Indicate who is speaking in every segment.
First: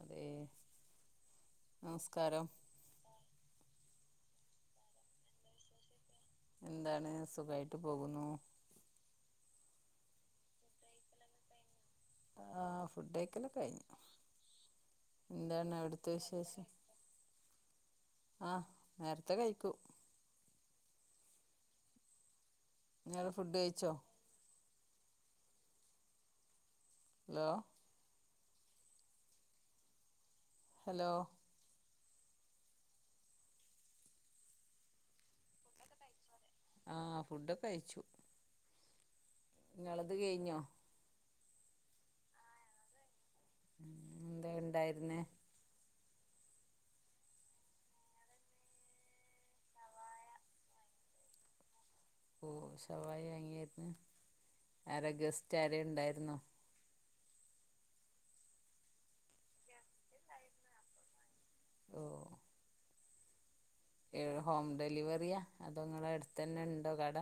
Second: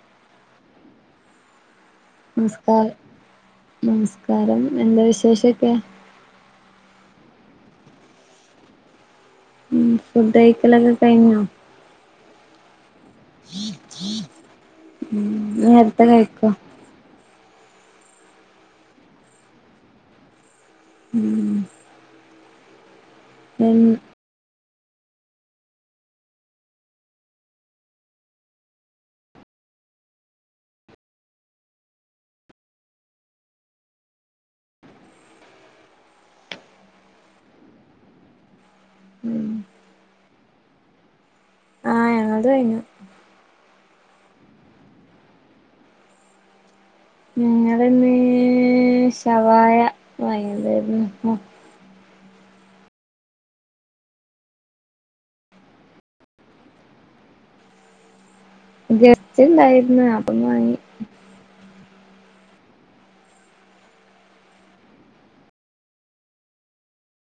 Speaker 1: അതെ അസ്
Speaker 2: നിസ്കാര് നമസ്കാരംഎന്താ വിശേഷൊക്കെ?
Speaker 1: എന്താണ് സുഖായ്ട്ട് പോകുന്നു.
Speaker 2: ഉമ് ഫുഡയ്ക്കലൊക്കെ കയ്ഞ്ഞോ?
Speaker 1: ആഹ് ഫുഡയ്ക്കലൊക്കെ കയ്ഞ്ഞു. എന്താണ്
Speaker 2: നേരത്തെ
Speaker 1: എവിടുത്തെ
Speaker 2: കഴിക്കോ
Speaker 1: വിശേഷം? ആഹ് നേര്ത്തെ കയ്ക്കും.
Speaker 2: ഉമ്
Speaker 1: ഇങ്ങൾ ഫുഡ്
Speaker 2: ഉം
Speaker 1: കയ്ച്ചോ? ഹലോ ഹെലോ ആഹ് ഫുഡൊക്കെകയ്ച്ചു.
Speaker 2: ഉമ്
Speaker 1: ഇങ്ങളൾത് കെയ്ഞ്ഞോ?
Speaker 2: ആഹ് ഞങ്ങൾത് കയ്ഞ്ഞു.
Speaker 1: ഉമ് ന്തേ ഇണ്ടായിരുന്നേ?
Speaker 2: ഞങ്ങള്ന്ന് ശവായ വാങ്ങിതായിരുന്നു.
Speaker 1: ഓഹ് ശവായ വാങ്ങിയായിര്ന്നു ആര ഗെസ്റ്റ് ആരേ ഇണ്ടായിരുന്നോ?
Speaker 2: ഗെസ്റ്റ്ണ്ടായിരുന്നു അപ്പം വാങ്ങി
Speaker 1: ഓഹ് ഏഹ് ഹോം ഡെലിവറിയാ അതോ നിങ്ങളെ എടുത്തെന്നെണ്ടോ കട?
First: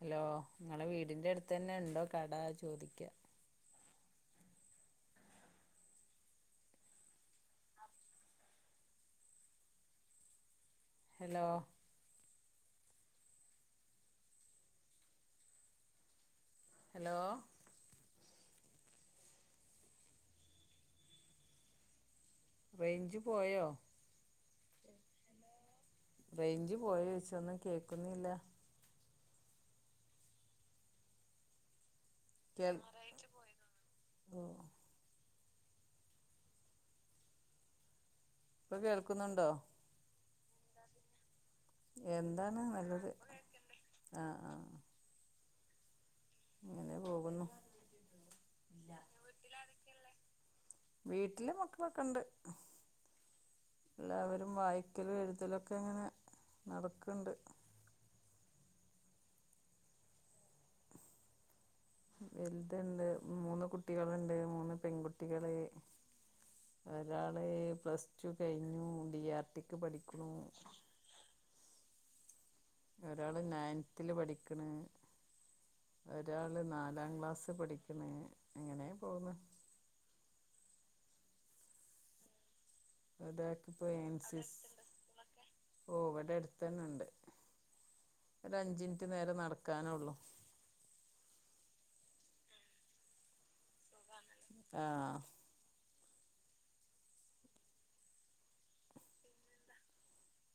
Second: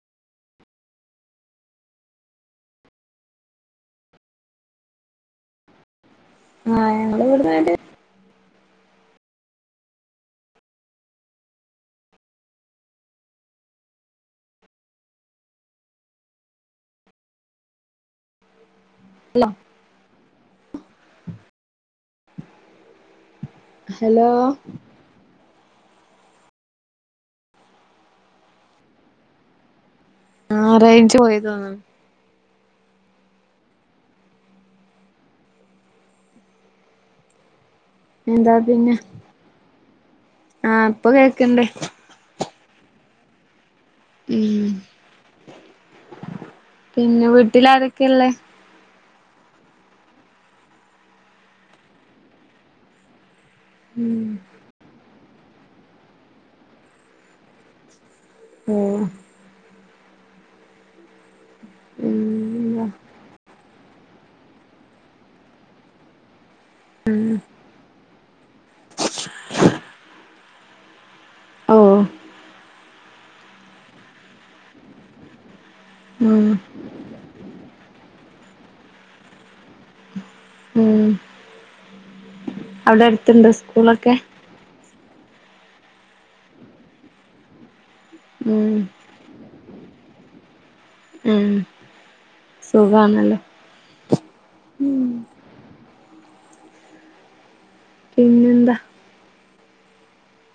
Speaker 1: ഹെലോ ഇങ്ങളെ വീടിന്റെട്തെന്നെ ഇണ്ടോ കടചോദിക്ക
Speaker 2: ആഹ് ഞങ്ങള് ഇവട്ന്നേരെ
Speaker 1: അഹ് ഹെലോ ഹെലോ
Speaker 2: ലോ
Speaker 1: റേയ്ഞ്ച്പോയോ?
Speaker 2: ഹെലോ
Speaker 1: റേയ്ഞ്ച് പോയോയ്ച്ച ഒന്നും കേൾക്കുന്നില്ല.
Speaker 2: ആഹ് റെയ്ഞ്ച് പോയിതോന്ന്ണ്.
Speaker 1: കേൾ ആഹ്
Speaker 2: എന്താ
Speaker 1: ഇപ്പൊ
Speaker 2: പിന്നെ
Speaker 1: കേൾക്കുന്നുണ്ടോ?
Speaker 2: ആഹ് ഇപ്പൊ കേൾക്ക്ണ്ട്.
Speaker 1: എന്താണ്ന്നല്ലെത് ആഹ്, ആഹ്
Speaker 2: ഉം പിന്നെ
Speaker 1: ഇങ്ങനെപോകുന്നു.
Speaker 2: വീട്ടിലാരൊക്കെള്ളേ
Speaker 1: വീട്ടില് മക്കളൊക്കെ ഇണ്ട്.
Speaker 2: ഉം
Speaker 1: എല്ലാവരും വായിക്കലും എഴുതലൊക്കെ ഇങ്ങനെ നടക്കണ്ട്.
Speaker 2: ഉം ഉം
Speaker 1: വലുതുണ്ട് മൂന്ന് കുട്ടികൾണ്ട് മൂന്ന് പെൺകുട്ടികള്. ഒരാള് പ്ലസ് ടു കഴിഞ്ഞു ഡി ആർ ടിക്ക് പഠിക്കണു
Speaker 2: ഓ
Speaker 1: ഒരാള് നയൻത്തില് പഠിക്കണ്
Speaker 2: ഉം
Speaker 1: ഒരാള് നാല് ക്ലാസ്സ് പഠിക്കുണ് അങ്ങനെ പോണ്.
Speaker 2: ഉം അവിടെ അടുത്തുണ്ടോ
Speaker 1: അതക്ക ഇപ്പൊ
Speaker 2: സ്കൂളൊക്കെ
Speaker 1: എൻസിസ് ഓ ഇവിടെ അടുത്ത് തന്നെ ഉണ്ട് ഒര്
Speaker 2: ഉം
Speaker 1: അഞ്ചിനിറ്റ് നേരെ നടക്കാനേ ഉള്ളൂ.
Speaker 2: ഉം സുഖണല്ലേ?
Speaker 1: ആഹ്
Speaker 2: പിന്നെന്താ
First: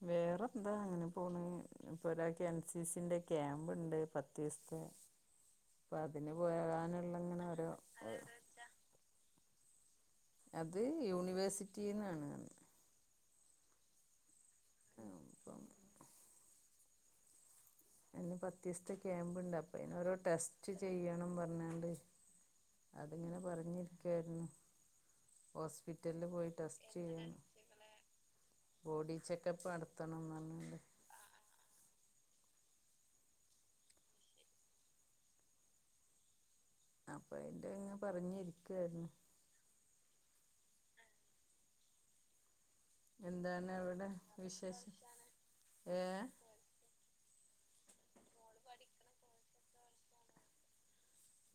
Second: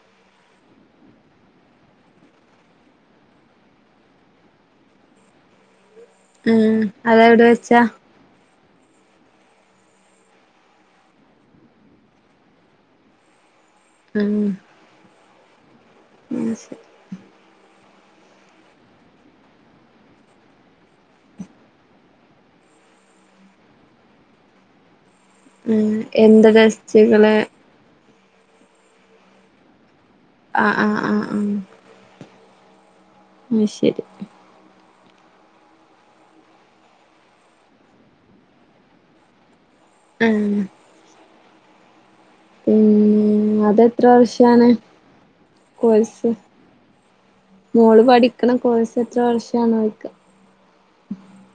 Speaker 1: വേറെ എന്താ അങ്ങനെ പോണ് ഇപ്പൊ ഒരാകെ എൻ സി സിന്റെ ക്യാമ്പുണ്ട് പത്ത് ദിവസത്തെ
Speaker 2: [inaudible]
Speaker 1: അപ്പൊ അതിന്
Speaker 2: ഉം
Speaker 1: പോകാനുള്ളങ്ങനെ
Speaker 2: അതെവിടെ
Speaker 1: ഓരോ
Speaker 2: വെച്ചാ
Speaker 1: അത് എവിടെ വെച്ചിട്ട അത് യൂണിവേഴ്സിറ്റിന്നാണ് അത്
Speaker 2: ഉം
Speaker 1: അപ്പം
Speaker 2: ഉം ശരി
Speaker 1: അന് പത്തിസത്തെ ക്യാമ്പ് ഇണ്ട് അപ്പ അയിന് ഓരോ ടെസ്റ്റ് ചെയ്യണം പറഞ്ഞാണ്ട് അതിങ്ങനെ പറഞ്ഞിരിക്കായിരുന്നു.
Speaker 2: ഉം
Speaker 1: ഹോസ്പിറ്റലില്
Speaker 2: എന്ത്
Speaker 1: പോയി ടെസ്റ്റ്
Speaker 2: ടെസ്റ്റുകള്
Speaker 1: ചെയ്യാണ് ബോഡി ചെക്കപ്പ് നടത്തണംന്ന്
Speaker 2: ആഹ് ആഹ് ആഹ് ആ ശരി
Speaker 1: അപ്പ അതിന്റെ ഇങ്ങ് പറഞ്ഞരിക്കായിരുന്നു.
Speaker 2: ഉം പിന്നെ
Speaker 1: എന്താണ്
Speaker 2: അതെത്ര
Speaker 1: അവിടെ
Speaker 2: വർഷാണ്
Speaker 1: വിശേഷം ഏ
Speaker 2: കോഴ്സ് മോള് പഠിക്കണ കോഴസ് എത്ര വർഷണോ ചോയ്ക്ക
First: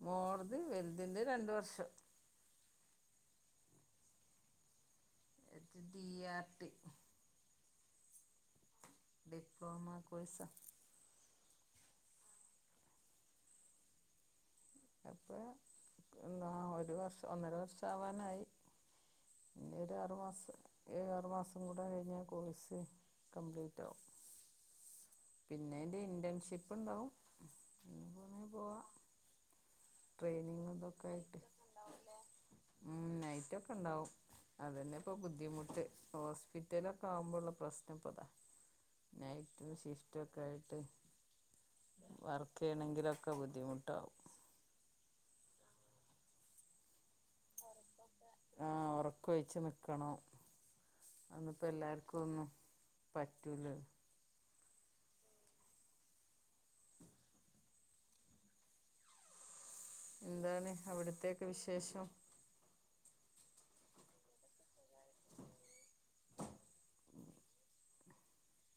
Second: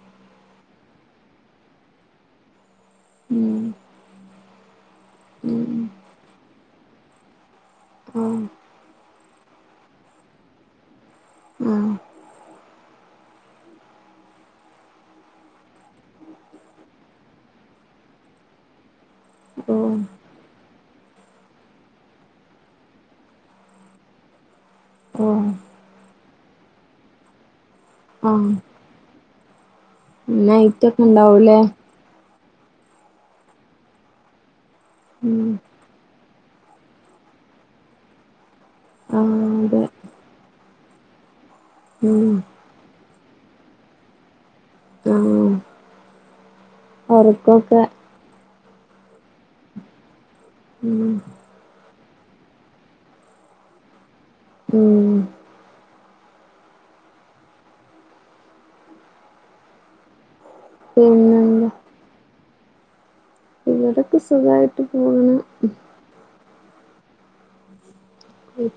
Speaker 1: മോള്ത് വലുതിന്റെ രണ്ട് വർഷം
Speaker 2: ഉം ഉം
Speaker 1: എച്ച് ഡി ആർ ടി
Speaker 2: ആഹ്
Speaker 1: ഡിപ്ലോമമാ കൊഴ്സ
Speaker 2: ആ
Speaker 1: അപ്പ എന്താ ഒരു വർഷം ഒന്നര വർഷം ആവാനായി ഇനി ഒര്
Speaker 2: ഓഹ്
Speaker 1: ആറു മാസം ഇനി ആറ്മാസം കൂടെ കഴിഞ്ഞാൽ കോഴ്സ് കംപ്ലീറ്റ് ആവും
Speaker 2: ഓഹ്
Speaker 1: പിന്നെന്റെ ഇന്റേൺഷിപ്പ് ഉണ്ടാവും അതിന് പോ
Speaker 2: ആഹ്
Speaker 1: പോവാ ട്രെയിനിങ്
Speaker 2: നൈറ്റൊക്കെ
Speaker 1: ഇതൊക്കെ ആയിട്ട്
Speaker 2: ഉണ്ടാവൂലേ
Speaker 1: ഉണ്ടാവുംലെ ഉം നൈറ്റ്ക്കെ ഉണ്ടാവും. അതന്നെ ഇപ്പൊ
Speaker 2: ഉം
Speaker 1: ബുദ്ധിമുട്ട് ഹോസ്പിറ്റല ഒക്കെ ആവുമ്പോഴുള്ള പ്രശ്നം ഇപ്പൊതാ.
Speaker 2: ആഹ്
Speaker 1: നൈറ്റ്
Speaker 2: അതെ
Speaker 1: ഷിഫ്റ്റ് ഒക്കെ ആയിട്ട്
Speaker 2: ഉം
Speaker 1: വർക്ക് ഒക്കെ ആണെങ്കിലൊക്കെ ബുദ്ധിമുട്ടാവും
Speaker 2: ഉം അരി
Speaker 1: ആഹ് ഉറക്ക ഒഴച്ച്നിക്കണം.
Speaker 2: ഉം
Speaker 1: അത്പ്പോ എല്ലാർക്കും ഒന്നും പറ്റൂല
Speaker 2: ഉം
Speaker 1: [inaudible] എന്താണ് അവിടത്തക്കെ
Speaker 2: പിന്നെന്താ
Speaker 1: വിശേഷം?
Speaker 2: ഇവിടൊക്കെ സുഖയിട്ട് പോക്ണ്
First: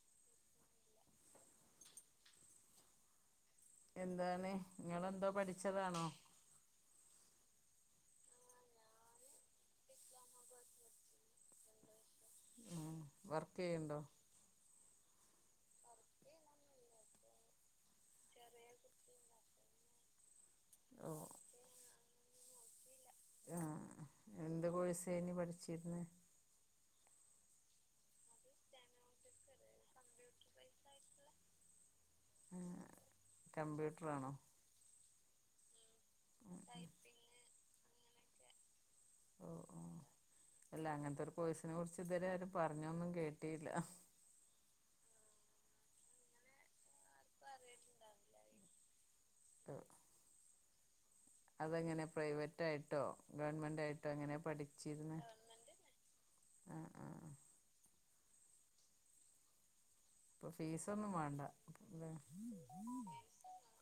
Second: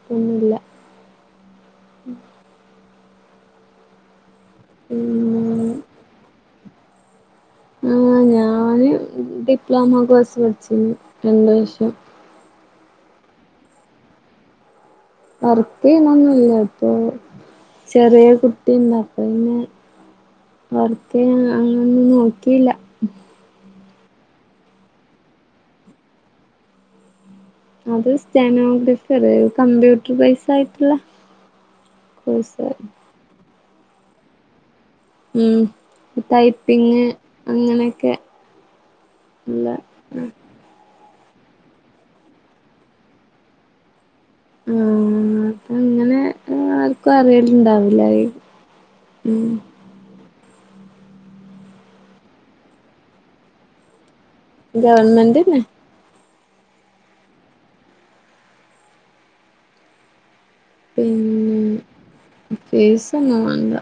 Speaker 2: പ്പൊന്നുല്ല
Speaker 1: എന്താണ് നിങ്ങെന്തോ
Speaker 2: പിന്നെ
Speaker 1: പഠിച്ചതാണോ?
Speaker 2: ആ ഞാന് ഡിപ്ലോമ കോഴ്സ് പഠിച്ചിരുന്നു രണ്ട വഷം
Speaker 1: ഉം വർക്ക് യ്യണ്ടോ?
Speaker 2: വർക്ക്യ്യുന്നൊന്നല്ല പ്പൊ ചെറിയ കുട്ടിന്ന അ പിന്നെ വർക്ക
Speaker 1: ഓ
Speaker 2: അങ്ങൊ ഒന്നും നോക്കിയില്ല
Speaker 1: ആഹ് എന്ത് കോഴസായിനി പഠിച്ചിരുന്നെ?
Speaker 2: അത് സ്റ്റാനോഗ്രഫി അറിയ്യോ കമ്പ്യൂട്ടർ ബൈസ് ആയിട്ടുള്ള കൊയ്സ്
Speaker 1: കമ്പ്യൂട്ടറാണോ?
Speaker 2: ഉം ടൈപ്പിങ് അങ്ങനെയൊക്കെ ഉള്ള
Speaker 1: ഉം അല്ല അങ്ങനത്തെ ഒരു പോയ്സിനെ കുറിച്ച് ഇതുവരെ ആരും പറഞ്ഞൊന്നും കേട്ടിയില്ല
Speaker 2: ആ അപ്പ ങ്ങനെ ഇങ്ങ അറിയലുണ്ടാവില്ല ലെ ഉം
Speaker 1: അതെങ്ങനെ പ്രൈവറ്റ് ആയിട്ടോ ഗവൺമെന്റ് ആയിട്ടോ എങ്ങനെ പഠിച്ചിരുന്ന?
Speaker 2: ഗവൺമെന്റ്ന്നെ
Speaker 1: ആഹ് ആഹ് പ്പൊ ഫീസ ഒന്നും മാണ്ട
Speaker 2: പിന്നെ
Speaker 1: ലെ
Speaker 2: ഫീസൊന്നും വേണ്ട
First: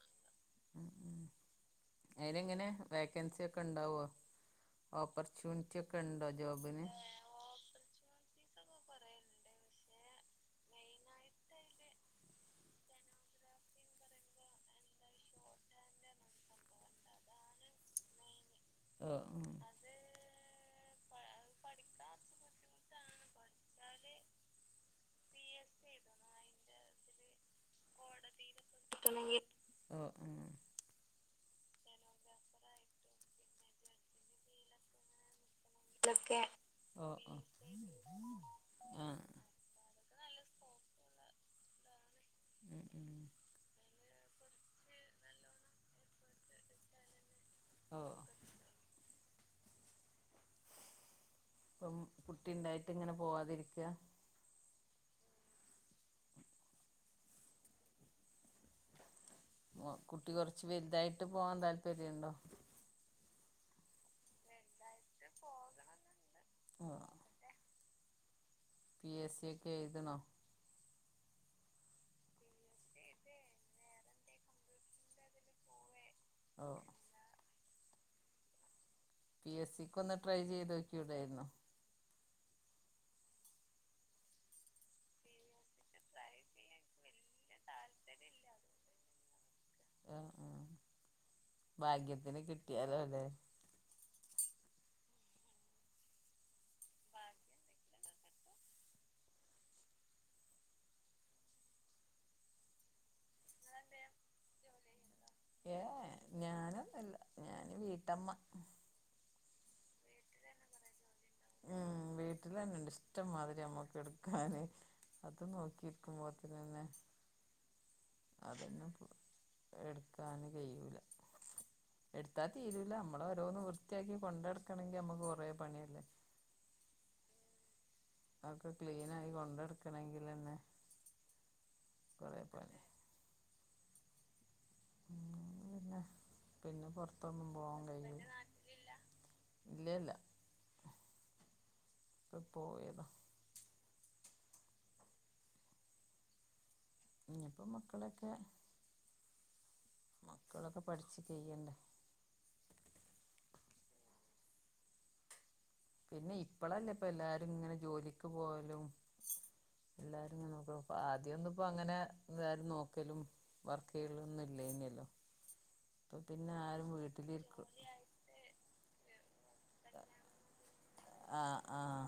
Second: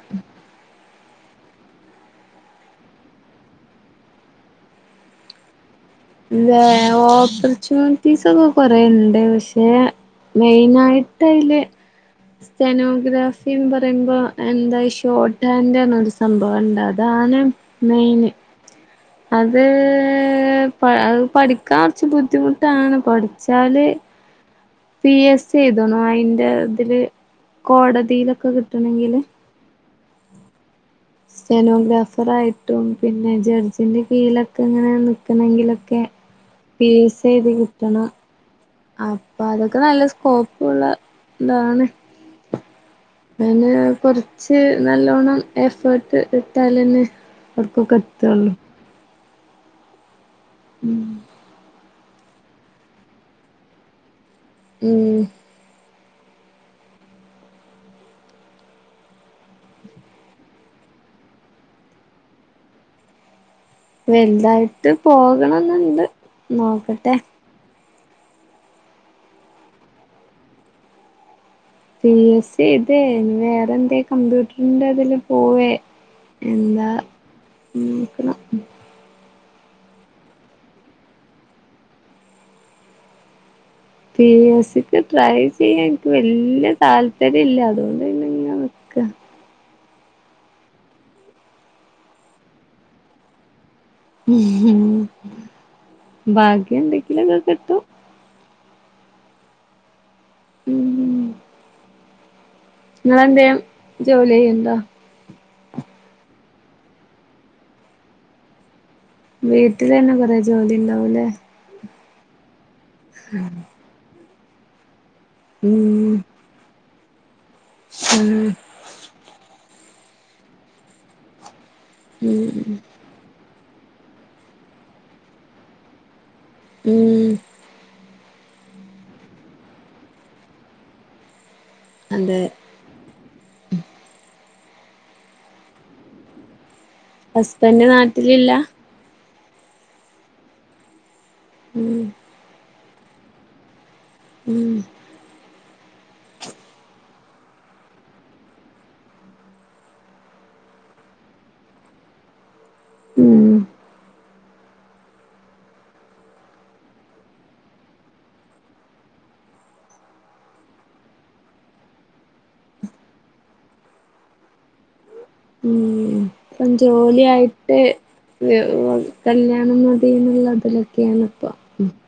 Speaker 1: അതിന് ങ്ങനെ വേക്കൻസി ഒക്കെ ണ്ടാവോ? ഓപ്പർച്യൂണിറ്റി ചൊക്കാൻ
Speaker 2: ല്ല ഓപ്പർ ച്ചു - ഫീസൊക്കെ കൊറെേ ണ്ട് പക്ഷെ മെയിനയിട്ടയില് സെനോഗ്രാഫിന്ന് പറയുമ്പോ എന്താ ഷോർട്ട് ഹാൻഡ് ആണ് സംഭവണ്ട് അതാണ് മെയിന്
Speaker 1: ഓ ഉം
Speaker 2: അത് അ പഠിക്കാൻ കുറച്ച് ബുദ്ധിമുട്ടാണ് പഠിച്ചാല് പി എസ് സി ചെയ്തോണു അതിന്റെ ഇതില് കോടതിയിലൊക്കെ കിട്ടണെങ്കില്
Speaker 1: ട്ടണെങ്കി ഓ ആ
Speaker 2: സെനോഗ്രാഫർ ആയിട്ടും പിന്നെ ജഡ്ജിന്റെ കീഴിലൊക്കെ ങ്ങനെ നക്കണമെങ്കിലും ഒക്കെ P A
Speaker 1: O
Speaker 2: C
Speaker 1: O
Speaker 2: എയ്തി കിട്ടണം
Speaker 1: ആഹ്
Speaker 2: അപ്പൊ അതൊക്കെ നല്ല സ്കോപ്പ് ള്ള താണ്.
Speaker 1: ഉം ഉം
Speaker 2: അയിന് കൊറച്ച് നല്ലോണ്ണം എഫേർട്ട് ഇട്ട ലന്നെ ആവുടക്കൊക്കെ
Speaker 1: ഓ
Speaker 2: എത്തൊള്ളൂ ഉം
Speaker 1: ഇപ്പം കുട്ടിണ്ടായിട്ട് ഇങ്ങനെ പോവാതിരിക്ക
Speaker 2: ഉം
Speaker 1: [inaudible] കുട്ടി കുറച്ച് വലുതായിട്ട് പോവാാൻ താല്പര്യണ്ടോ
Speaker 2: വലുതായിട്ട് പോകണന്നുണ്ട്
Speaker 1: ഓ
Speaker 2: നോക്കട്ടെ
Speaker 1: പി എസ് സി ഒക്കെ എഴുതണോ?
Speaker 2: പി എസ് സി ഏയ്‌തേ ഇനി വേറെ എന്തെങ്കിലും കമ്പ്യൂട്ടറിന്റെ അതില് പോവേ.
Speaker 1: ഓ
Speaker 2: എന്താ നോക്കണം
Speaker 1: പി എസ് സിക്ക് ഒന്ന് ട്രൈ ചെയ്ത് നോക്കിടായിരുന്നൊ?
Speaker 2: പി എസ് സിക്ക് ട്രൈ ചെയ്യാൻ ഇനിക്ക് വല്യ താല്പര്യല്ല അതുകൊണ്ട് പിന്നെ ഇങ്ങനെ
Speaker 1: [unintelligible]
Speaker 2: നിക്കാ
Speaker 1: ആഹ് ആഹ് ഭാഗ്യത്തിന് കിട്ടിയാലോ ല്ലെ
Speaker 2: ഭാഗ്യ
Speaker 1: [unintelligible]
Speaker 2: ഉം നിങ്ങങ്ങളെന്തേം ജോലി ചെയ്ണ്ടൊ?
Speaker 1: ഏഹ് ഏഹ് ഞാനൊന്നും ഇല്ല ഞാന് വീട്ടമ്മ
Speaker 2: വീട്ടിൽ തന്നെ കൊറെേ ജോലിണ്ടാവൂല്ലേ
Speaker 1: ഉം വീട്ടിൽ തന്നെ ഇണ്ട് ഇഷ്ടം മാതിരി അമ്മക്ക് എടുക്കാന് അത്
Speaker 2: ഉം
Speaker 1: നോക്കിരിക്കുമ്പോ പിന്നെ
Speaker 2: ആഹ്
Speaker 1: അതന്നെ ഇപ്പൊ എടുക്കാന് കഴിയൂല എടുത്ത
Speaker 2: ഉം
Speaker 1: തീരൂല്ല നമ്മളെ ഓരോന്ന് വൃത്തിയാക്കി കൊണ്ടടക്കണമെങ്കിൽ നമ്മക്ക് കൊറേ പണിയല്ലേ
Speaker 2: ഉം
Speaker 1: അതൊക്കെ ക്ലീൻ ആയി കൊണ്ട് നടക്കണം എങ്കില് തന്നെ
Speaker 2: അതെ
Speaker 1: കൊറേ പണി ഉ പിന്നെ പിന്നെ പുറത്ത്
Speaker 2: ഹസ്ബന്റ് നാട്ടിലില്ല
Speaker 1: ഇല്ലല്ല
Speaker 2: ഉം
Speaker 1: ഇപ്പ പോയതാ
Speaker 2: ഉം
Speaker 1: ഇനി ഇപ്പോ മക്കളൊക്കെ മക്കളൊക്കെ പഠിച്ച് കയ്യണ്ടേ
Speaker 2: ഉം
Speaker 1: പിന്നെ ഇപ്പളല്ലേ ഇപ്പ എല്ലാരും ഇങ്ങനെ ജോലിക്ക് പോകലും എല്ലാരും ഇങ്ങനെ നോക്കപ്പ ആദ്യ ഒന്നും ഇപ്പ അങ്ങനെ എന്താരും നോക്കലും വർക്ക് ചെയ്യലും ഒന്നും ഇല്ലേന്നല്ലോ
Speaker 2: ഉം ഇപ്പം ജോലി
Speaker 1: വീട്ടിലിരിക്കും
Speaker 2: ആയിട്ട് കല്യാണം മതി എന്നുള്ളതിലൊക്കെയാണ് ഇപ്പൊ
Speaker 1: ആഹ് ആഹ്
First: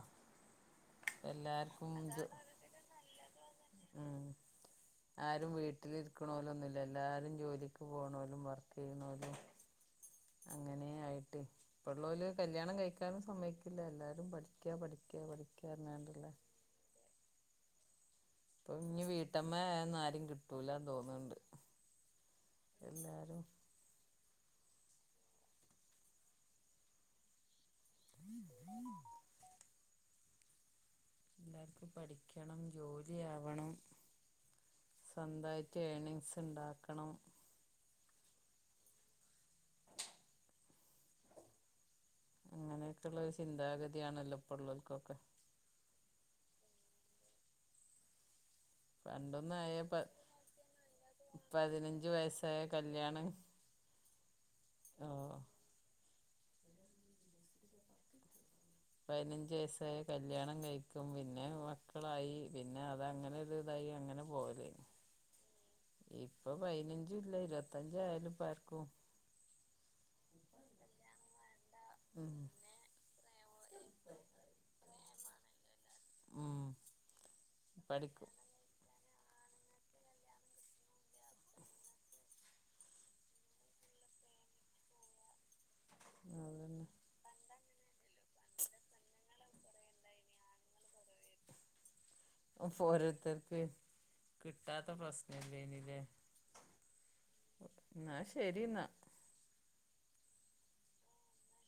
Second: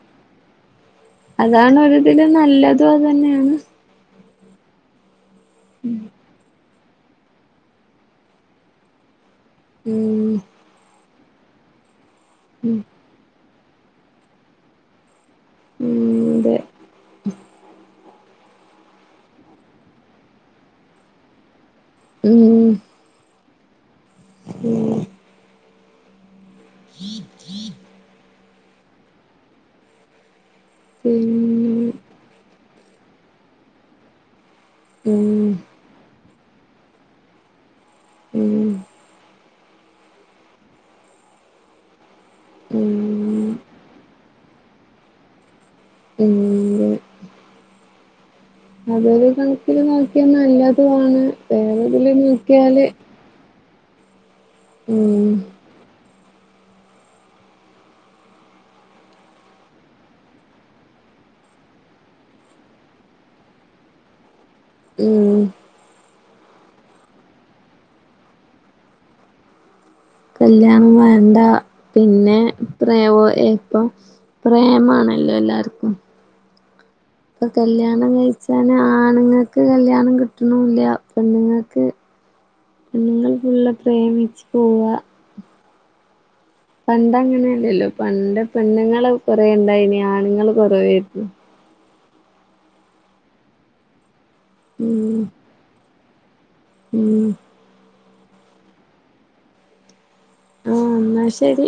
Speaker 2: അതാണ്
Speaker 1: എല്ലാർക്കും
Speaker 2: ഒര്
Speaker 1: ഇത്
Speaker 2: ഇതിലും നല്ലതും അത് തന്നെയാണ്
Speaker 1: ഉം ആരും വീട്ടിലിരിക്ക്ണോലൊന്നും ഇല്ല എല്ലാരും ജോലിക്ക് പോണോലും വർക്ക് ചെയ്യ്ണോലും
Speaker 2: ഉം
Speaker 1: അങ്ങനെ ആയിട്ടെ ഇപ്പുള്ള ഓല് കല്യാണം
Speaker 2: ഉം
Speaker 1: കഴിക്കാനും സമയക്കില്ല എല്ലാരും പഠിക്കാ പഠിക്ക. ക്ക പഠിക്കാ പറഞ്ഞാണ്ട്ള്ള
Speaker 2: ഉം അതെ
Speaker 1: ഇപ്പൊ ഇനി വീട്ടമ്മന്ന ആരും കിട്ടൂലന്ന് തോന്നുന്നുണ്ട്
Speaker 2: ഉം
Speaker 1: എല്ലാരും
Speaker 2: ഉം [inaudible]
Speaker 1: [inaudible]
Speaker 2: പിന്നെ
Speaker 1: എല്ലാർക്കും പഠിക്കണം ജോലി ആവണം സന്ത
Speaker 2: ഉം
Speaker 1: ഏണിങ്സ് ണ്ടാക്കണം
Speaker 2: ഉം
Speaker 1: അങ്ങനെ ഒക്കെ ഒള്ള ഒരു
Speaker 2: ഉം
Speaker 1: ചിന്താഗതിയാണല്ലോ ഇപ്പൊ ഒള്ളവർക്ക് ഒക്കെ
Speaker 2: ഉം അതൊരു
Speaker 1: പണ്ടൊന്നും ആയ
Speaker 2: കണക്കില്
Speaker 1: പ
Speaker 2: നോക്കിയാ നല്ലതും ആണ്
Speaker 1: പതിനഞ്ച്
Speaker 2: വേറെതില്
Speaker 1: വയസ്സായ
Speaker 2: നോക്കിയാല്
Speaker 1: കല്യാണം ഓ
Speaker 2: ഉം
Speaker 1: പയിനഞ്ച് വയസ്സായ കല്യാണം കഴിക്കും പിന്നെ മക്കളായി പിന്നെ അതങ്ങനെരുതായി അങ്ങനെ പോവല്
Speaker 2: ഉം
Speaker 1: ഇപ്പ പതിനഞ്ചും ഇല്ല ഇരുപത്തഞ്ചായാലും പ്പാർക്കും
Speaker 2: കല്യാണം വേണ്ട
Speaker 1: ഉം
Speaker 2: പിന്നെ പ്രമോയ ഇപ്പൊ പ്രേമാണല്ലോ എല്ലാർക്കും
Speaker 1: ഉം
Speaker 2: ഇപ്പൊ കല്ല്യാണം
Speaker 1: പഠിക്കും
Speaker 2: കഴിച്ചാന് ആണുങ്ങൾക്ക് കല്യാണം കിട്ടണൂല്ല പെണ്ണുങ്ങൾക്ക് പെൺങ്ങൾ ഫുള്ള് പ്രേമിച്ച് പൊവ്വ
Speaker 1: അതന്നെ
Speaker 2: പണ്ട് അങ്ങനെയല്ലല്ലോ പണ്ട് പെണ്ണുങ്ങള് കൊറേ ഉണ്ടായിനി ആണുങ്ങൾ കുറവായിരുന്നു
Speaker 1: ഒ ഫോരോരുത്തർക്ക് കിട്ടാത്ത
Speaker 2: ഉം
Speaker 1: പ്രശ്നല്ലേ ഇനല്ലേ
Speaker 2: ഉം
Speaker 1: ന്നാ ശരി ന്നാ
Speaker 2: ആഹ് ന്നാ ശരി